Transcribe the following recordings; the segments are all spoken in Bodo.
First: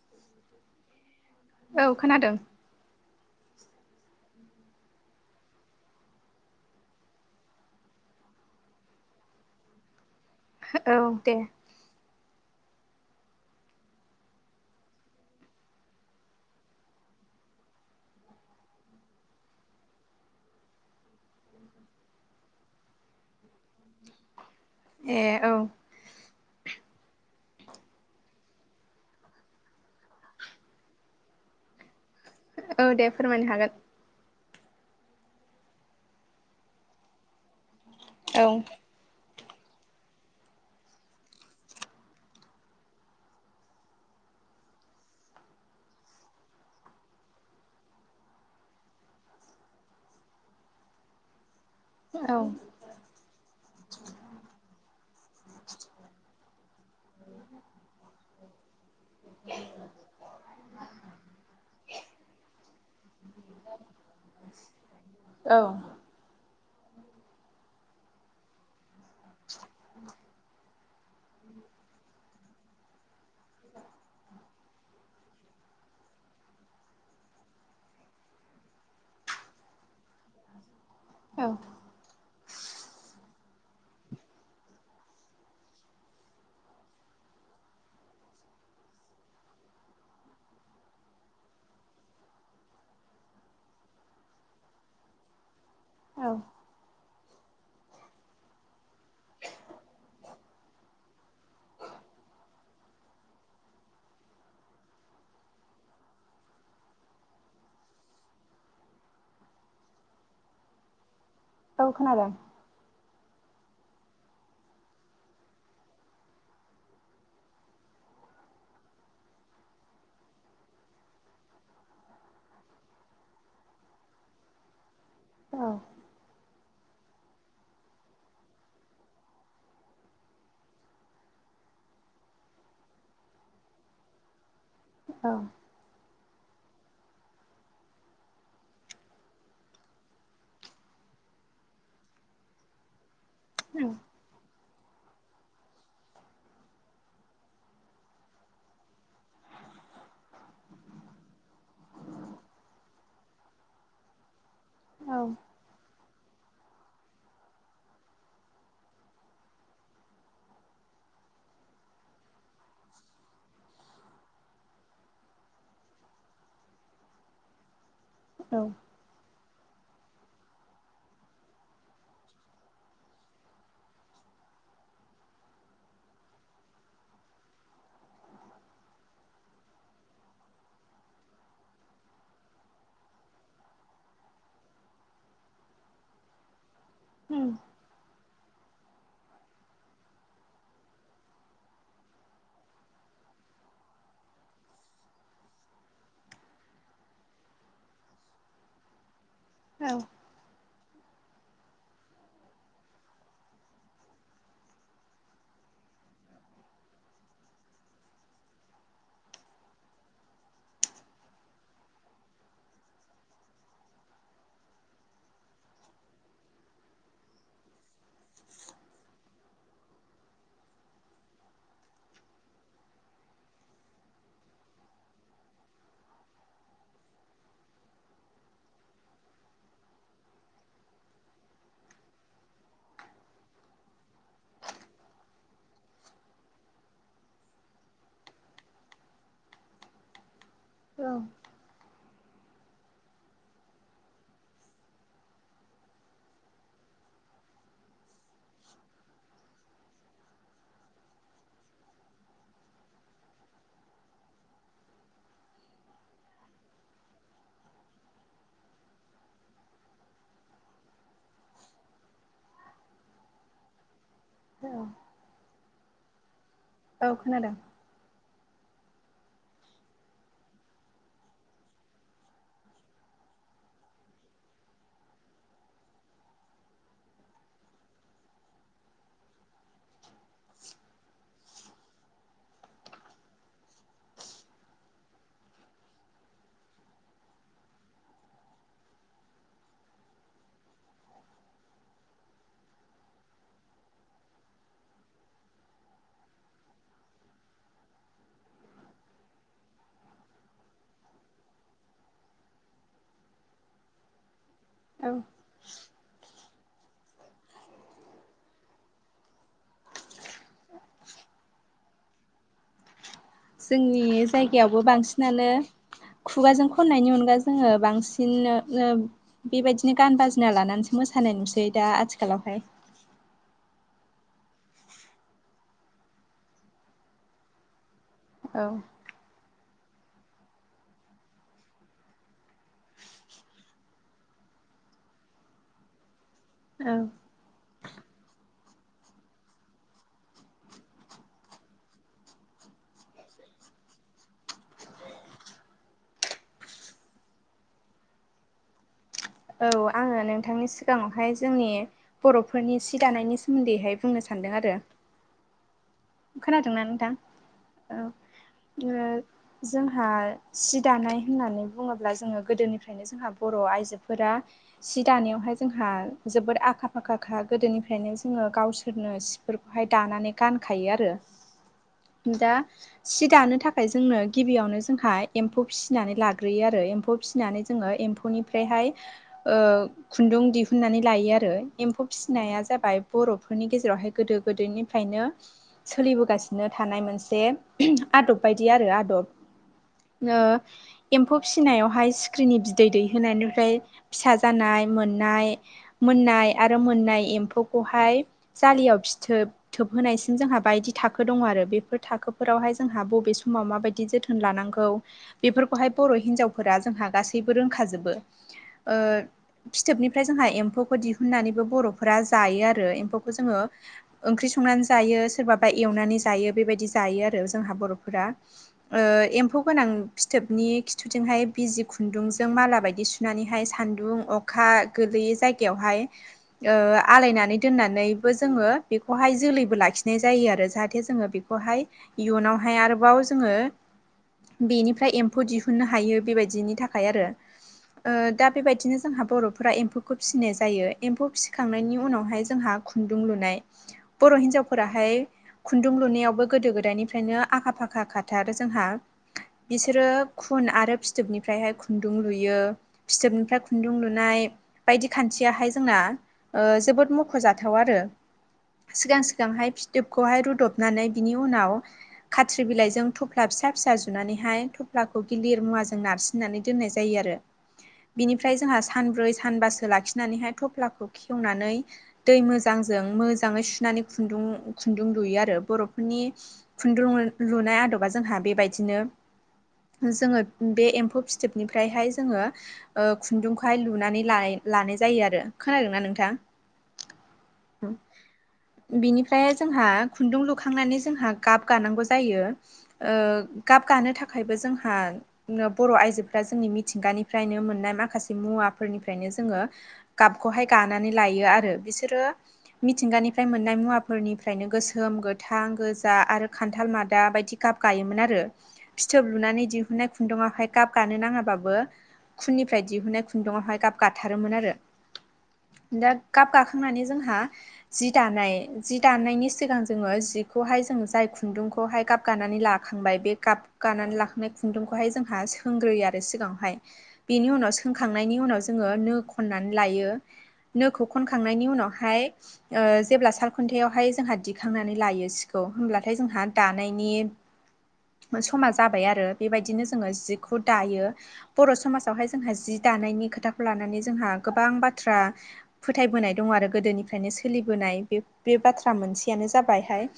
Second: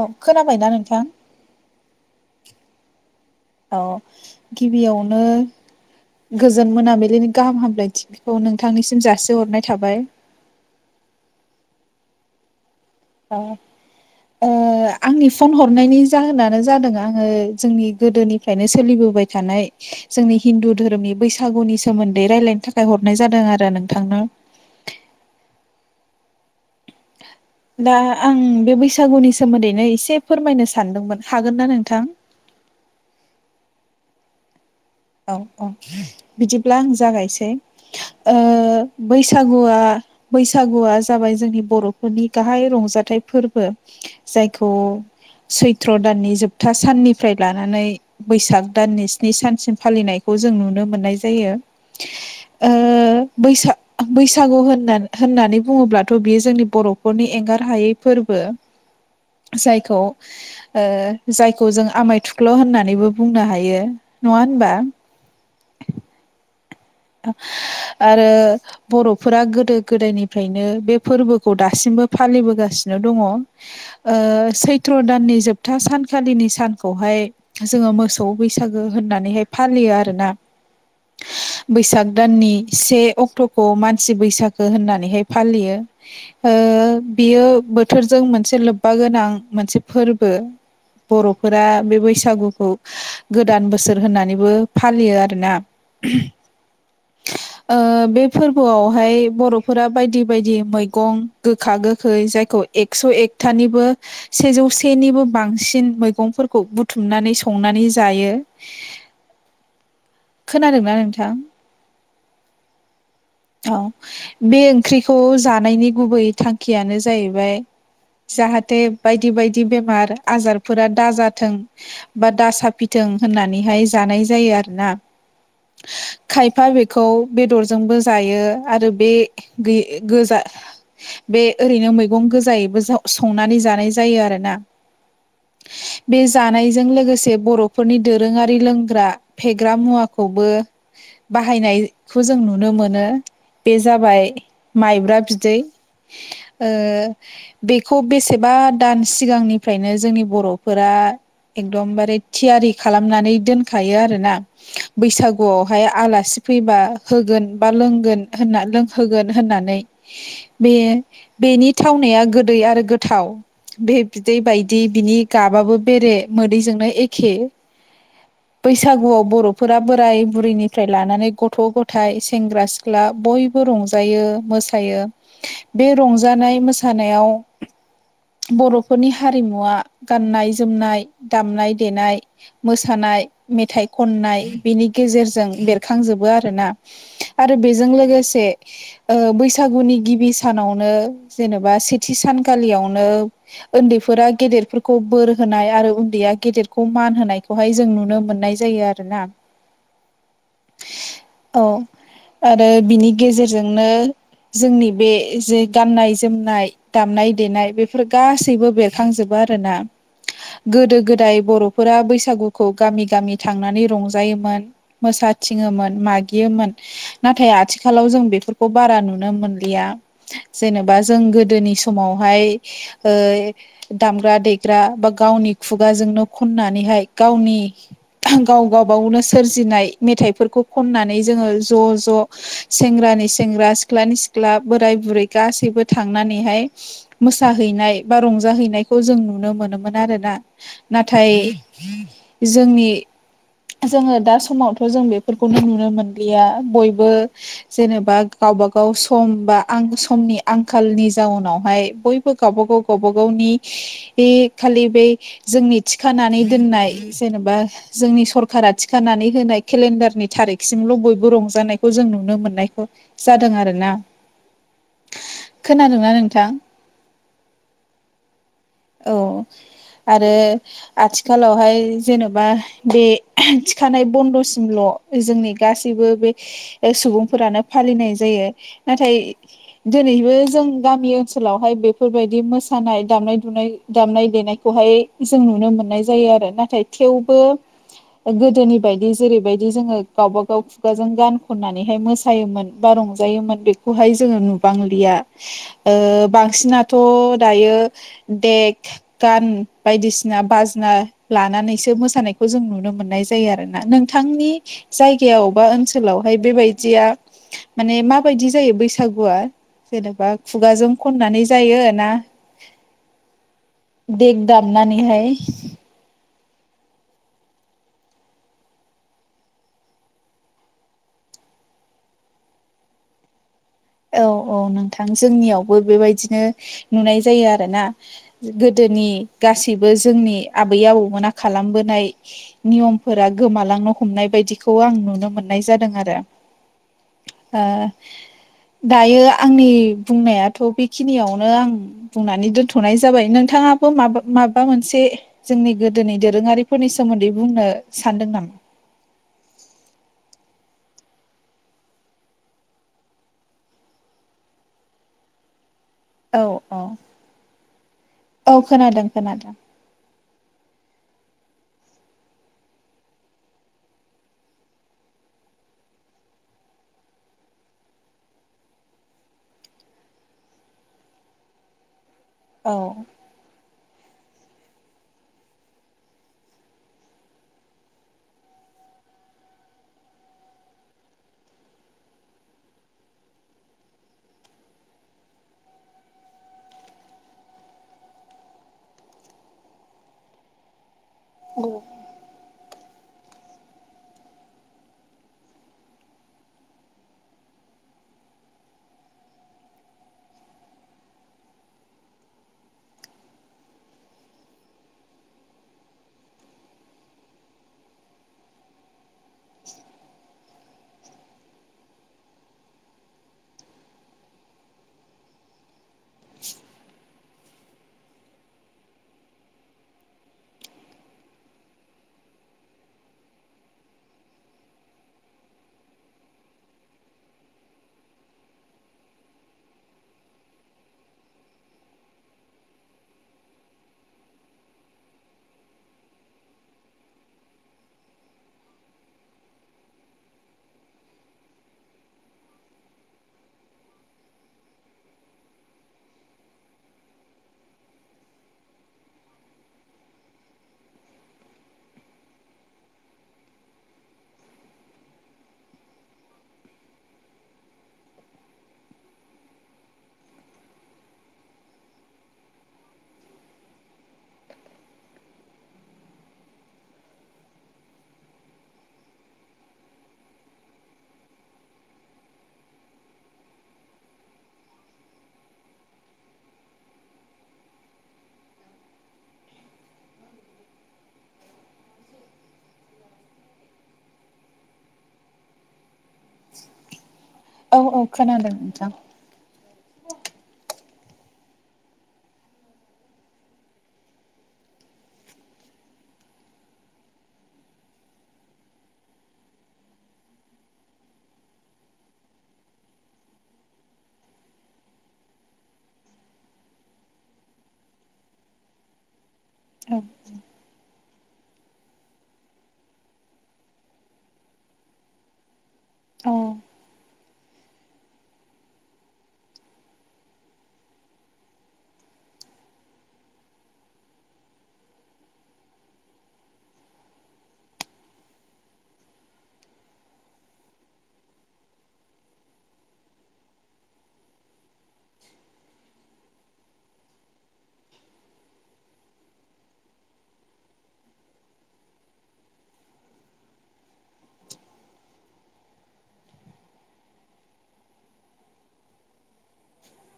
औ खोनाबायना नोंथां। औ खोनादों। औ गिबियावनो गोजोन मोनाबिलिनि गाहाम हामलायथिखौ नोंथांनिसिम जासिहरनाय थाबाय औ दे औ ओ आंनि फन हरनायनि जाहोनानो जादों आङो जोंनि गोदोनिफ्रायनो सोलिबोन बोबाय थानाय जोंनि हिन्दु धोरोमनि बैसागुनि सोमोन्दै रायलायनो थाखाय हरनाय जादों आरो नोंथां। [inaudible] ए औ [inaudible] दा आं बे बैसागुनि सोमोन्दैनो एसे फोरमायनो सानदोंमोन हागोन ना नोंथां औ दे फोरमायनो हागोन औ औ बिदिब्ला आं जागायसै ओ औ बैस बैसागुआ बैसागुआ जाबाय जोंनि बरफोरनि गाहाय रंजाथाइ फोरबो जायखौ सैथ्र दाननि जोबथा साननिफ्राय लानानै बैसाग दाननि स्नि सानसिम फालिनायखौ जों नुनो मोननाय जायो औ ओ बैसागु होननानै बुङोब्लाथ बियो जोंनि बरफोरनि एंगार हायै फोरबो जायखौ ओ जायखौ जों आमाय थुख्ल होननानैबो बुंनो हायो नंङा होनबा औ [unintelligible] आरो बरफोरा गोदो गोदायनिफ्रायनो बे फोरबोखौ दासिमबो फालिबोगासि नो दंङ ओ सैथ्र दाननि जोबथा सानखालिनि सानखौहाय जों ओ मोसौ बैसागो होननानैहाय फालियो आरोना औ बैसाग दाननि से अक्टखौ मानसि बैसागो होननानैहाय फालियो। ओ ओ बियो बोथोरजों मोनसे लोब्बा गोनां मोनसे फोरबो बरफोरा बे बैसागुखौ गोदान बोसोर होननानैबो फालियो आरोना औ [inaudible] बे फोरबोआवहाय बरफोरा बायदि बायदि मैगं गोखा गोखै जाय खौ एकस एकटानिबो सेजौ सेनिबो बांसिन मैफोरखौ बुथुमनानै सं संनानै जायो [inaudible] खोनादोंना नोंथां औ खोनादों [unintelligible] औ बे ओंख्रिखौ जानायनि गुबै थांखियानो जाहैबाय जाहाथे बायदि बायदि बेमार आजारफोरा दाजाथों बा दा साफिथों ओं होननानैहाय जानाय जायो आरोना औ खायफा बेखौ बेदरजोंबो जायो आरो बे गै गोजा बे ओरैनो मैगं गोजायैबो जाव संनानै जानाय जायो आरोना औ बे जानायजों लोगोसे बरफोरनि दोरोंङारि लोंग्रा फेग्रा मुवा खौबो बाहायनायखौ जों नुनो मोनो बे औ औ जाबाय माइब्रा बिदै ओ बेखौ बेसेबा दान सिगांनिफ्रायनो जोंनि बरफोरा एकदमबारे थियारि खालामनानै दोनखायो आरोना औ बैसागुआवहाय आला सि फैबा होगोन बा लोंगोन होनना लोंहोगोन होननानै बे बेनि थावनाया गोदै आरो गोथाव बे बिदै बायदि बिनि गाबाबो बेरे मोदैजोंनो एखे बैसागुआव बर फोर बोराय बुरैनिफ्राय लानानै गथ--गथाइ सेंग्रा-सिख्ला बयबो रंजायो मोसायो। बे रंजानाय मोसानायाव बरफोरनि हारिमुवा गाननाय-जोमनाय दामनाय-देनाय मोसानाय नाय मेथाइ खननाय बेनि गेजेरजों बेरखांजोबो आरोना आरो बेजों लोगोसे ओ बैसागुनि गिबि सानावनो जेनेबा सेथि सानखालियावनो ओन्दैफोरा गेदेरफोरखौ बोर होनाय आरो उन्दैया गेदेरखौ मान होनायखौहाय जों नुनो मोननाय जायो आरोना। औ। औ आरो बिनि गेजेरजोंनो जोंनि बे जे गाननाय जोमनाय दामनाय देनाय बेफोर गासैबो बेरखांजोबो आरोना गोदो गोदाय बर'फोरा बैसागुखौ गामि गामि थांनानै रंजा जायोमोन मोसाथिङोमोन मागियोमोन नाथाय आथिखालाव जों बेफोरखौ बारा नु नुनो मोनलिया जेनेबा जों गोदोनि समावहाय ओ दाम ग्रा देग्रा बा गावनि खुगाजोंनो खनानैहाय गावनि गाव गावबावनो सोरजिनाय मेथाइफोरखौ खननानै जोङो ज' ज' सेंग्रानि सेंग्रा सिख्लानि सिख्ला बोराय बुरै गासैबो थांनानैहाय मोसाहैनाय बा रंजाहै नायखौ जों नुनो मोनोमोन आरोना नाथाय जोंनि जोङो दा समावथ' जों बेफोरखौनो नुनो मोनलिया बयबो जेनेबा गावबा गाव सम बा आं समनि आंखालनि जाउनावहाय बयबो गावबा गाव गावबा गावनि बे खालि बै जोंनि थिखानानै दोननाय जेनेबा जोंनि सर खारा थिखानानै होनाय केलेन्डारनि थारिखसिमल' बयबो रंजानायखौ जों नुनो मोननायखौ जादों आरोना। औ। खोनादों ना नोंथां? औ खोनादों। औ। आरो आथिखालावहाय जेन'बा बे थिखानाय बन्द'सिमल' जोंनि गासैबो बे सुबुंफोरानो फालिनाय जायो नाथाय दोनैबो जों गामि ओनसोलावहाय बेफोरबायदि मोसानाय दामनाय बुनाय दामनाय देनायखौहाय जों नुनो मोननाय जायो आरो नाथाय थेवबो गोदोनि बायदि जेरैबायदि जोङो गावबा गाव खुगाजों गान खननानैहाय मोसायोमोन बा रंजायोमोन बेखौहाय जोङो नुबांलिया ओ बांसिनाथ' दायो देक गान बायदिसिना बाजना लानानैसो मोसानायखौ जों नुनो मोननाय जायो आरोना नोंथांनि औ जायगायाव बा ओनसोलावहाय बेबाय दिया माने माबायदि जायो बैसागुआ जेनेबा खुगाजों खननानै जायो ना? जोंनि देक जायगायावबो दामनानैहाय बांसिनानो खुगाजों खननायनि अनगा जोङो बांसिन नो-नो बेबायदिनो गान बाजिना लानानैसो मोसानो होननाय नुसै दा आथिखालावहाय। [inaudible] औ औ नोंथां जोंनियावबो बेबायदिनो नुनाय जायो आरोना। औ गोदोनि गासै सैबो जोंनि आबै आबौमोना खालामबोनाय नियमफोरा गोमालांनो हमनाय बायदिखौ खौ आं नुनो मोननाय जादों आरो औ ओ दायो आंनि बुंनायाथ' बेखिनियावनो आं बुंनानै दोनथ'नाय जाबाय नोंथाङा मा माबा मोनसे जोंनि गोदोनि दोरोङारिफोरनि सोमोन्दै बुंनो सानदों नामा? औ आङो नोंथांनि सिगाङावहाय जोंनि बर'फोरनि सि दानायनि सोमोन्दैहाय बुंनो सा सानदों आरो। [inaudible] औ औ खोनादोंना नोंथां? औ औ ओ खोनादों खोनादों जोंहा सि दानाय होननानै बुङोब्ला जोङो गोदोनिफ्रायनो जोंहा बर' आइजोफोरा सि दानायावहाय जोंहा जोबोद आखा फाखाखा गोदोनिफ्रायनो जोङो गावसोरनो सिफोरखौहाय दानानै गान खायो आरो दा औ सि दानो था खाय जोंनो गिबियावनो जोंहा एम्फौ फिसिनानै लाग्रोयो आरो एम्फौ फिसिनानै जोङो एम्फौनिफ्रायहाय हाय ओ खुन्दुं दिहुननानै लायो आरो एम्फौ फिसिनाया जाबाय बर'फोरनि गेजे जेरावहाय गोदो गोदायनिफ्रायनो सोलिबोगासिनो थानाय मोनसे आदब बायदि आरो आदब ओ एम्फौ फिसिनायावहाय सिख्रिनि बिदै दैहोनायनिफ्राय फिसा जानाय मोननाय, आरो मोननाय एम्फौखौ हाय जालियाव फिथोब थोबहोनाय जोंहा बायदि थाखो दङ आरो बेफोर थाखोफोरावहाय जोंहा बबे समाव माबायदि जोथोन लानांगौ बेफोरखौहाय बर' हिनजावफोरा जोंहा गासैबो रोंखाजोबो। ओ फिथोबनिफ्राय जोंहा एम्फौखौ दिहुननानैबो बर'फोरा जायो आरो एम्फौखौ जोङो। ओख्रि संनानै जायो सोरबाबा एवनानै जायो बेबादि जायो आरो जोंहा बर'फोरा ओ एम्फौ खौ फिथोबनि खिथुजोंहाय बिजि खुन्दुंजों माला बायदि सुनानैहाय सान्दुं अखा गोलैयि जायगायावहाय ओ आलायना दोननानैबो जोङो बेखौहाय जोलै लाखिनाय जायो आरो जाहाथे जोङो बेखौहाय इयुनावहाय आरोबाव जोङो बेनिफ्राय एम्फौ दिहुननो हायो बेबायदिनि थाखाय आरो। ओ दा बेबायदिनो जोंहा बर'फोरा एम्फौखौ फिसिनाय जायो एम्फौ फिसिखांनायनि उनावहाय जोंहा खुन्दुं लुनाय बर' हिनजाव फोराहाय खुन्दुं लुनायावबो गोदो गोदायनिफ्रायनो आखा फाखा खााथारो जोंहा बिसोरो खुन आरो फिथोबनिफ्रायहाय खुन्दुं लुयो फिथोबनिफ्राय खुन्दुं लुनाय बायदि खान्थियाहाय जोंना जोबोद मख'जाथाव आरो सिगां सिगांहाय फिथोबखौहाय रुदबनानै बिनि उनाव खाथ्रि बिलाइजों थफ्ला फिसा फिसा जुनानै हाय थफ्लाखौ गिलिर मुवाजों नारसिननानै दोननाय जायो आरो बिनिफ्राय जोंहा सानब्रै सानबासो लाखिनानैहाय थफ्लाखौ खेवनानै दै मोजां जों मोजाङै सुनानै खुन्दुं खुन्दुं लुयो आरो बर'फोरनि खुन्दुं लुनाय आदबा जोंहा बेबायदिनो [unintelligible] जोङो बे एम्फौ फिथोबनिफ्रायहाय जोङोओ खुन्दुंखौहाय लुनानै लानाय लानाय जायो आरो खोनादोंना नोंथां औ औ खोनादों नोंथां बिनिफ्राय जोंहा खुन्दुं लुखांनानै जोंहा गाब गानांगौ जायोओ गाब गानो थाखायबो जोंहा बर' आइजोफ्रा जोंनि मिथिंगानिफ्रायनो मोननाय माखासे मुवाफोरनिफ्रायनो जोङो गाबखौहाय गानानैलायो आरो बिसोरो मिथिगानि मोननाय मुवाफोरनिफ्रायनो गोसोम गोथां गोजा आरो खान्थाल मादा बायदि गाब गायोमोन आरो फिथोब लुनानै औ दिहुनाय खुन्दुंआवहाय गाब गानोनो नाङाबाबो खुननिफ्राय दिहुननाय खुन्दुंआवहाय गाब गाथारोमोन आरो दा गाब औ गाखांनानै जोंहा जि दानाय जि दानायनि सिगां जोङो जिखौहाय जों जाय खुन्दुंखौहाय गाबगानानै लाखा बाय बेगाबखौ गनानै लाखनाय खुन्दुंखौहाय जोंहा सोंगोरोयो आरो सिगांआवहाय बेनि उनावसो खनखांनायनि उनाव जोङो नो खननानै लायो नोखौ खनखांनायनि उनावहाय ओ जेब्ला सालखुन्थायावहाय जोंहा दिखांनानै लायो सिखौ होमब्लाथाय जोंहा दानायनि समाज जाबाय आरो बेबायदिनो जोंहा जिखौ दायो बर' समाजावहाय जोंहा जि द दानायनि खोथाखौ लानानै जोंहा गोबां बाथ्रा फोथायबोनाय दं आरो गोदोनिफ्रायनो सोलिबोनाय बे बाथ्रा मोनसेयानो जाबायहाय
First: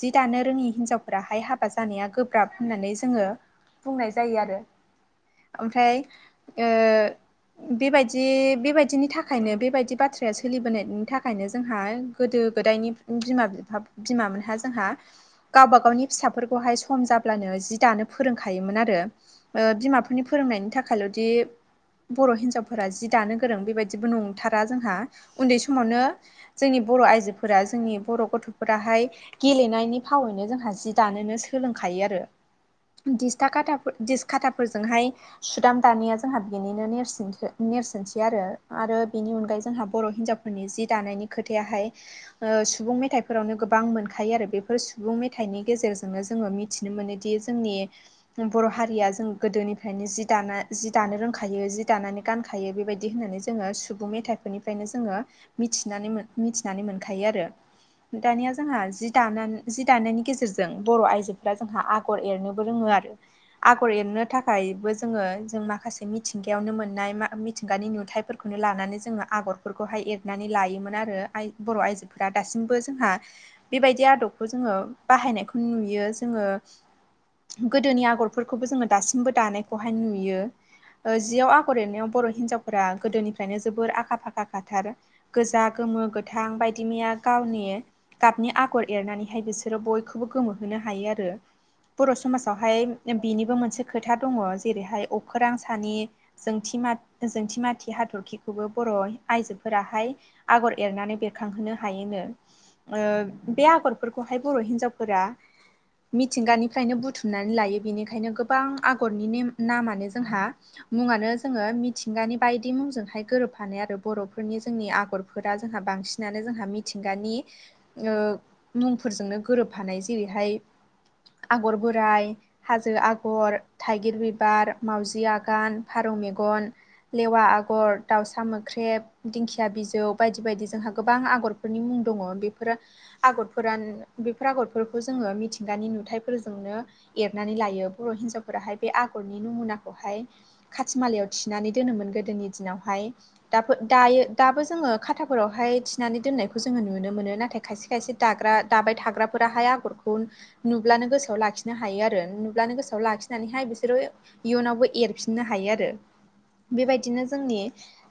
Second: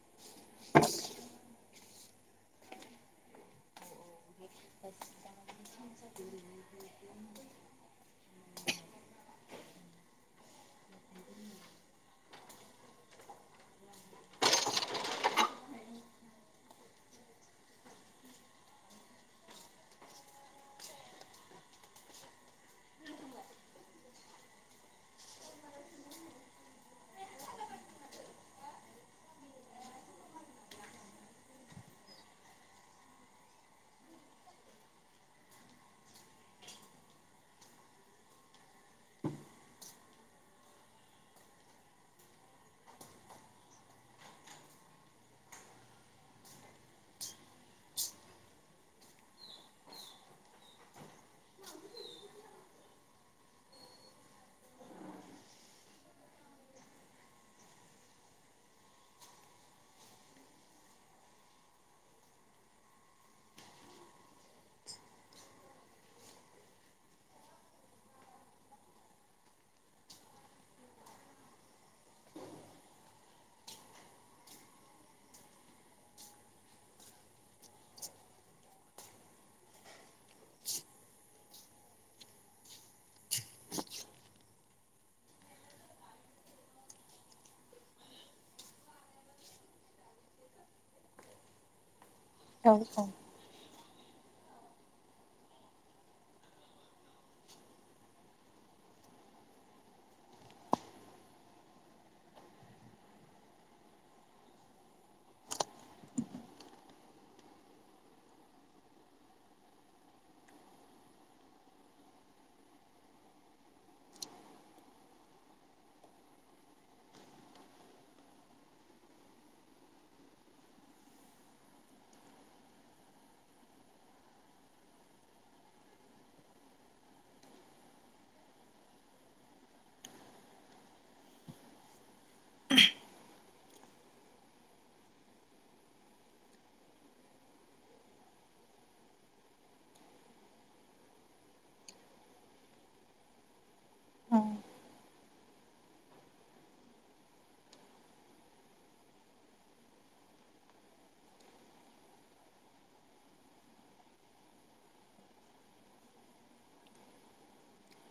जि दानो रोङि हिनजावफोराहाय हाब हाबा जानाया गोब्राब होननानै जोङो बुंनाय जायो आरो ओमफ्राय ओ बेबायदि बेबायदिनि थाखायनो बेबायदि बाथ्राया सोलिबोनायनि थाखायनो जोंहा गोदो गोदायनि बिमा बि बिमाोनहा जोंहा गावबा गावनि फिसाफोरखौ बेहाय सम जाब्लानो जि दानो फोरोंखायोमोन आरो बिमाफोरनि फोरोंनायनि थाखायल'दि बर' हिनजावफोरा जि दानो गोरों बेबायदिबो नंथारा जोंहा उन्दै समावनो जोंनि बर' आइजोफोरा जोंनि बर' गथ'फोराहाय गेलेनायनि फावैनो जोंहा जि दानोनो सो सोलोंखायो आरो। दिस्था खाथाफोर दिसकटाफोरजोंहाय सुदाम दानाया जोंहा बेनिनो नेरसोन। नेरसोनसै आरो बिनि अनगायै जोंहा बर' हिनजावफोरनि जि दानायनि। खोथायाहाय ओ-सुबुं मेथाइफोरावनो गोबां मोनखायो आरो बेफोर सुबुं मेथाइनि गेजेरजोंनो जो जोङो मिथिनो मोनोदि जोंनि बर' हारिया जों गोदोनिफ्रायनो जि दाना जि दानो रों खायो जि दानानै गानखायो बेबायदि होननानै जोङो सुबुं मेथाइफोरनिफ्रायनो जोङो मिथिनानै मोन मिथिनानै मोनखायो आरो। दानिया जोंहा जि दानान जि दानायनि गेजेरजों बर' आइजोफोरा जोंहा आगर एरनोबो रोङो। आरो आगर एरनो थाखायबो जोङो जों माखासे मिथिंगायावनो मोननाय मिथिंगानि नुथाइफोरखौ। लानानै जोङो आगरफोरखौहाय एरनानै लायोमोन आरो। आइ-बर' आइजोफोरा दासिमबो जोंहा बेबायदि आदबखौ जोङो बाहायनायखौ नुयो जों -ङो गोदोनि आगरफोरखौबो जोङो दासिमबो दानायखौहाय नुयो। ओ-जियाव आगर एरनायाव बर' हिन्जावफोरा गोदोनिफ्रायनो जोबोर आखा फाखा खाथार गोजा गोमो गोथ -थां बायदि मैया गावनि गाबनि आगर एरनानैहाय बिसोरो बयखौबो गोमोहोनो हायो आरो। बर' समाजावहाय औ बिनिबो मोनसे खोथा दङ जेरैहाय अखोरां सानि जोंथि मा जोंथि-माथि हाथरखिखौबो बर' आइजोफोराहाय आगर एरनानै बेरखांहोनो हायोनो ओ-बे आगरफोरखौहाय बर' हिनजावफोरा मिथिंगानिफ्रायनो बुथुमनानै लायो बेनिखायनो गोबां आगरनि नेम नामानो जोंहा मुङानो जोङो मिथिंगानि बायदि मुंजोंहाय गोरोबफानाय आरो बर'फोरनि जोंनि आगरफोरा जोंहा बांसिन नानो जोंहा मिथिंगानि ओ- मुंफोरजोंनो गोरोब हानाय जेरैहाय - आगर बोराइ, हाजो आगर, थाइगिर बिबार, मावउजि आगान, फारौ मेगन, लेवा आगर, दाउसा मोख्रेब, दिंखिया बिजौ बायदि बायदि जोंहा गोबां आगरफोरनि मुं दङ बेफोर आगरफोरान बेफोर आगरफोरखौ जोङो मिथिंगानि नु थाय फोरजोंनो एरनानै लायो बर' हिनजावफोराहाय बे आगरनि नमुनाखौहाय खाथि मालायाव थिनानै दोनोमोन गोदोनि दिनावहाय दाबो दायो औ दाबो जोङो खाथाफोरावहाय थिनानै दोननायखौ जोङो नुनो मोनो नाथाय खायसे खायसे दाग्रा दाबाय थाग्राफोराहाय आगरखौ नु ब्लानो गोसोआव लाखिनो हायो आरो नुब्लानो गोसोआव लाखिनानैहाय बिसोरो इयुनावबो एरफिननो हायो आरो। [inaudible] बेबायदिनो जोंनि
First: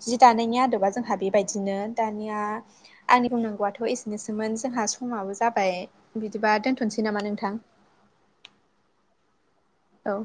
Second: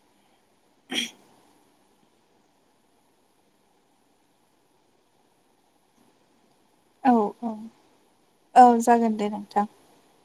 जि दानायनि आदबा जोंहा बेबायदिनो दानिया आंनि बुंनांगौआथ' एसेनोसोमोन। जोंहा समाबो जाबाय बिदिबा दोन औ औ औ जागोन दे नोंथां। औ।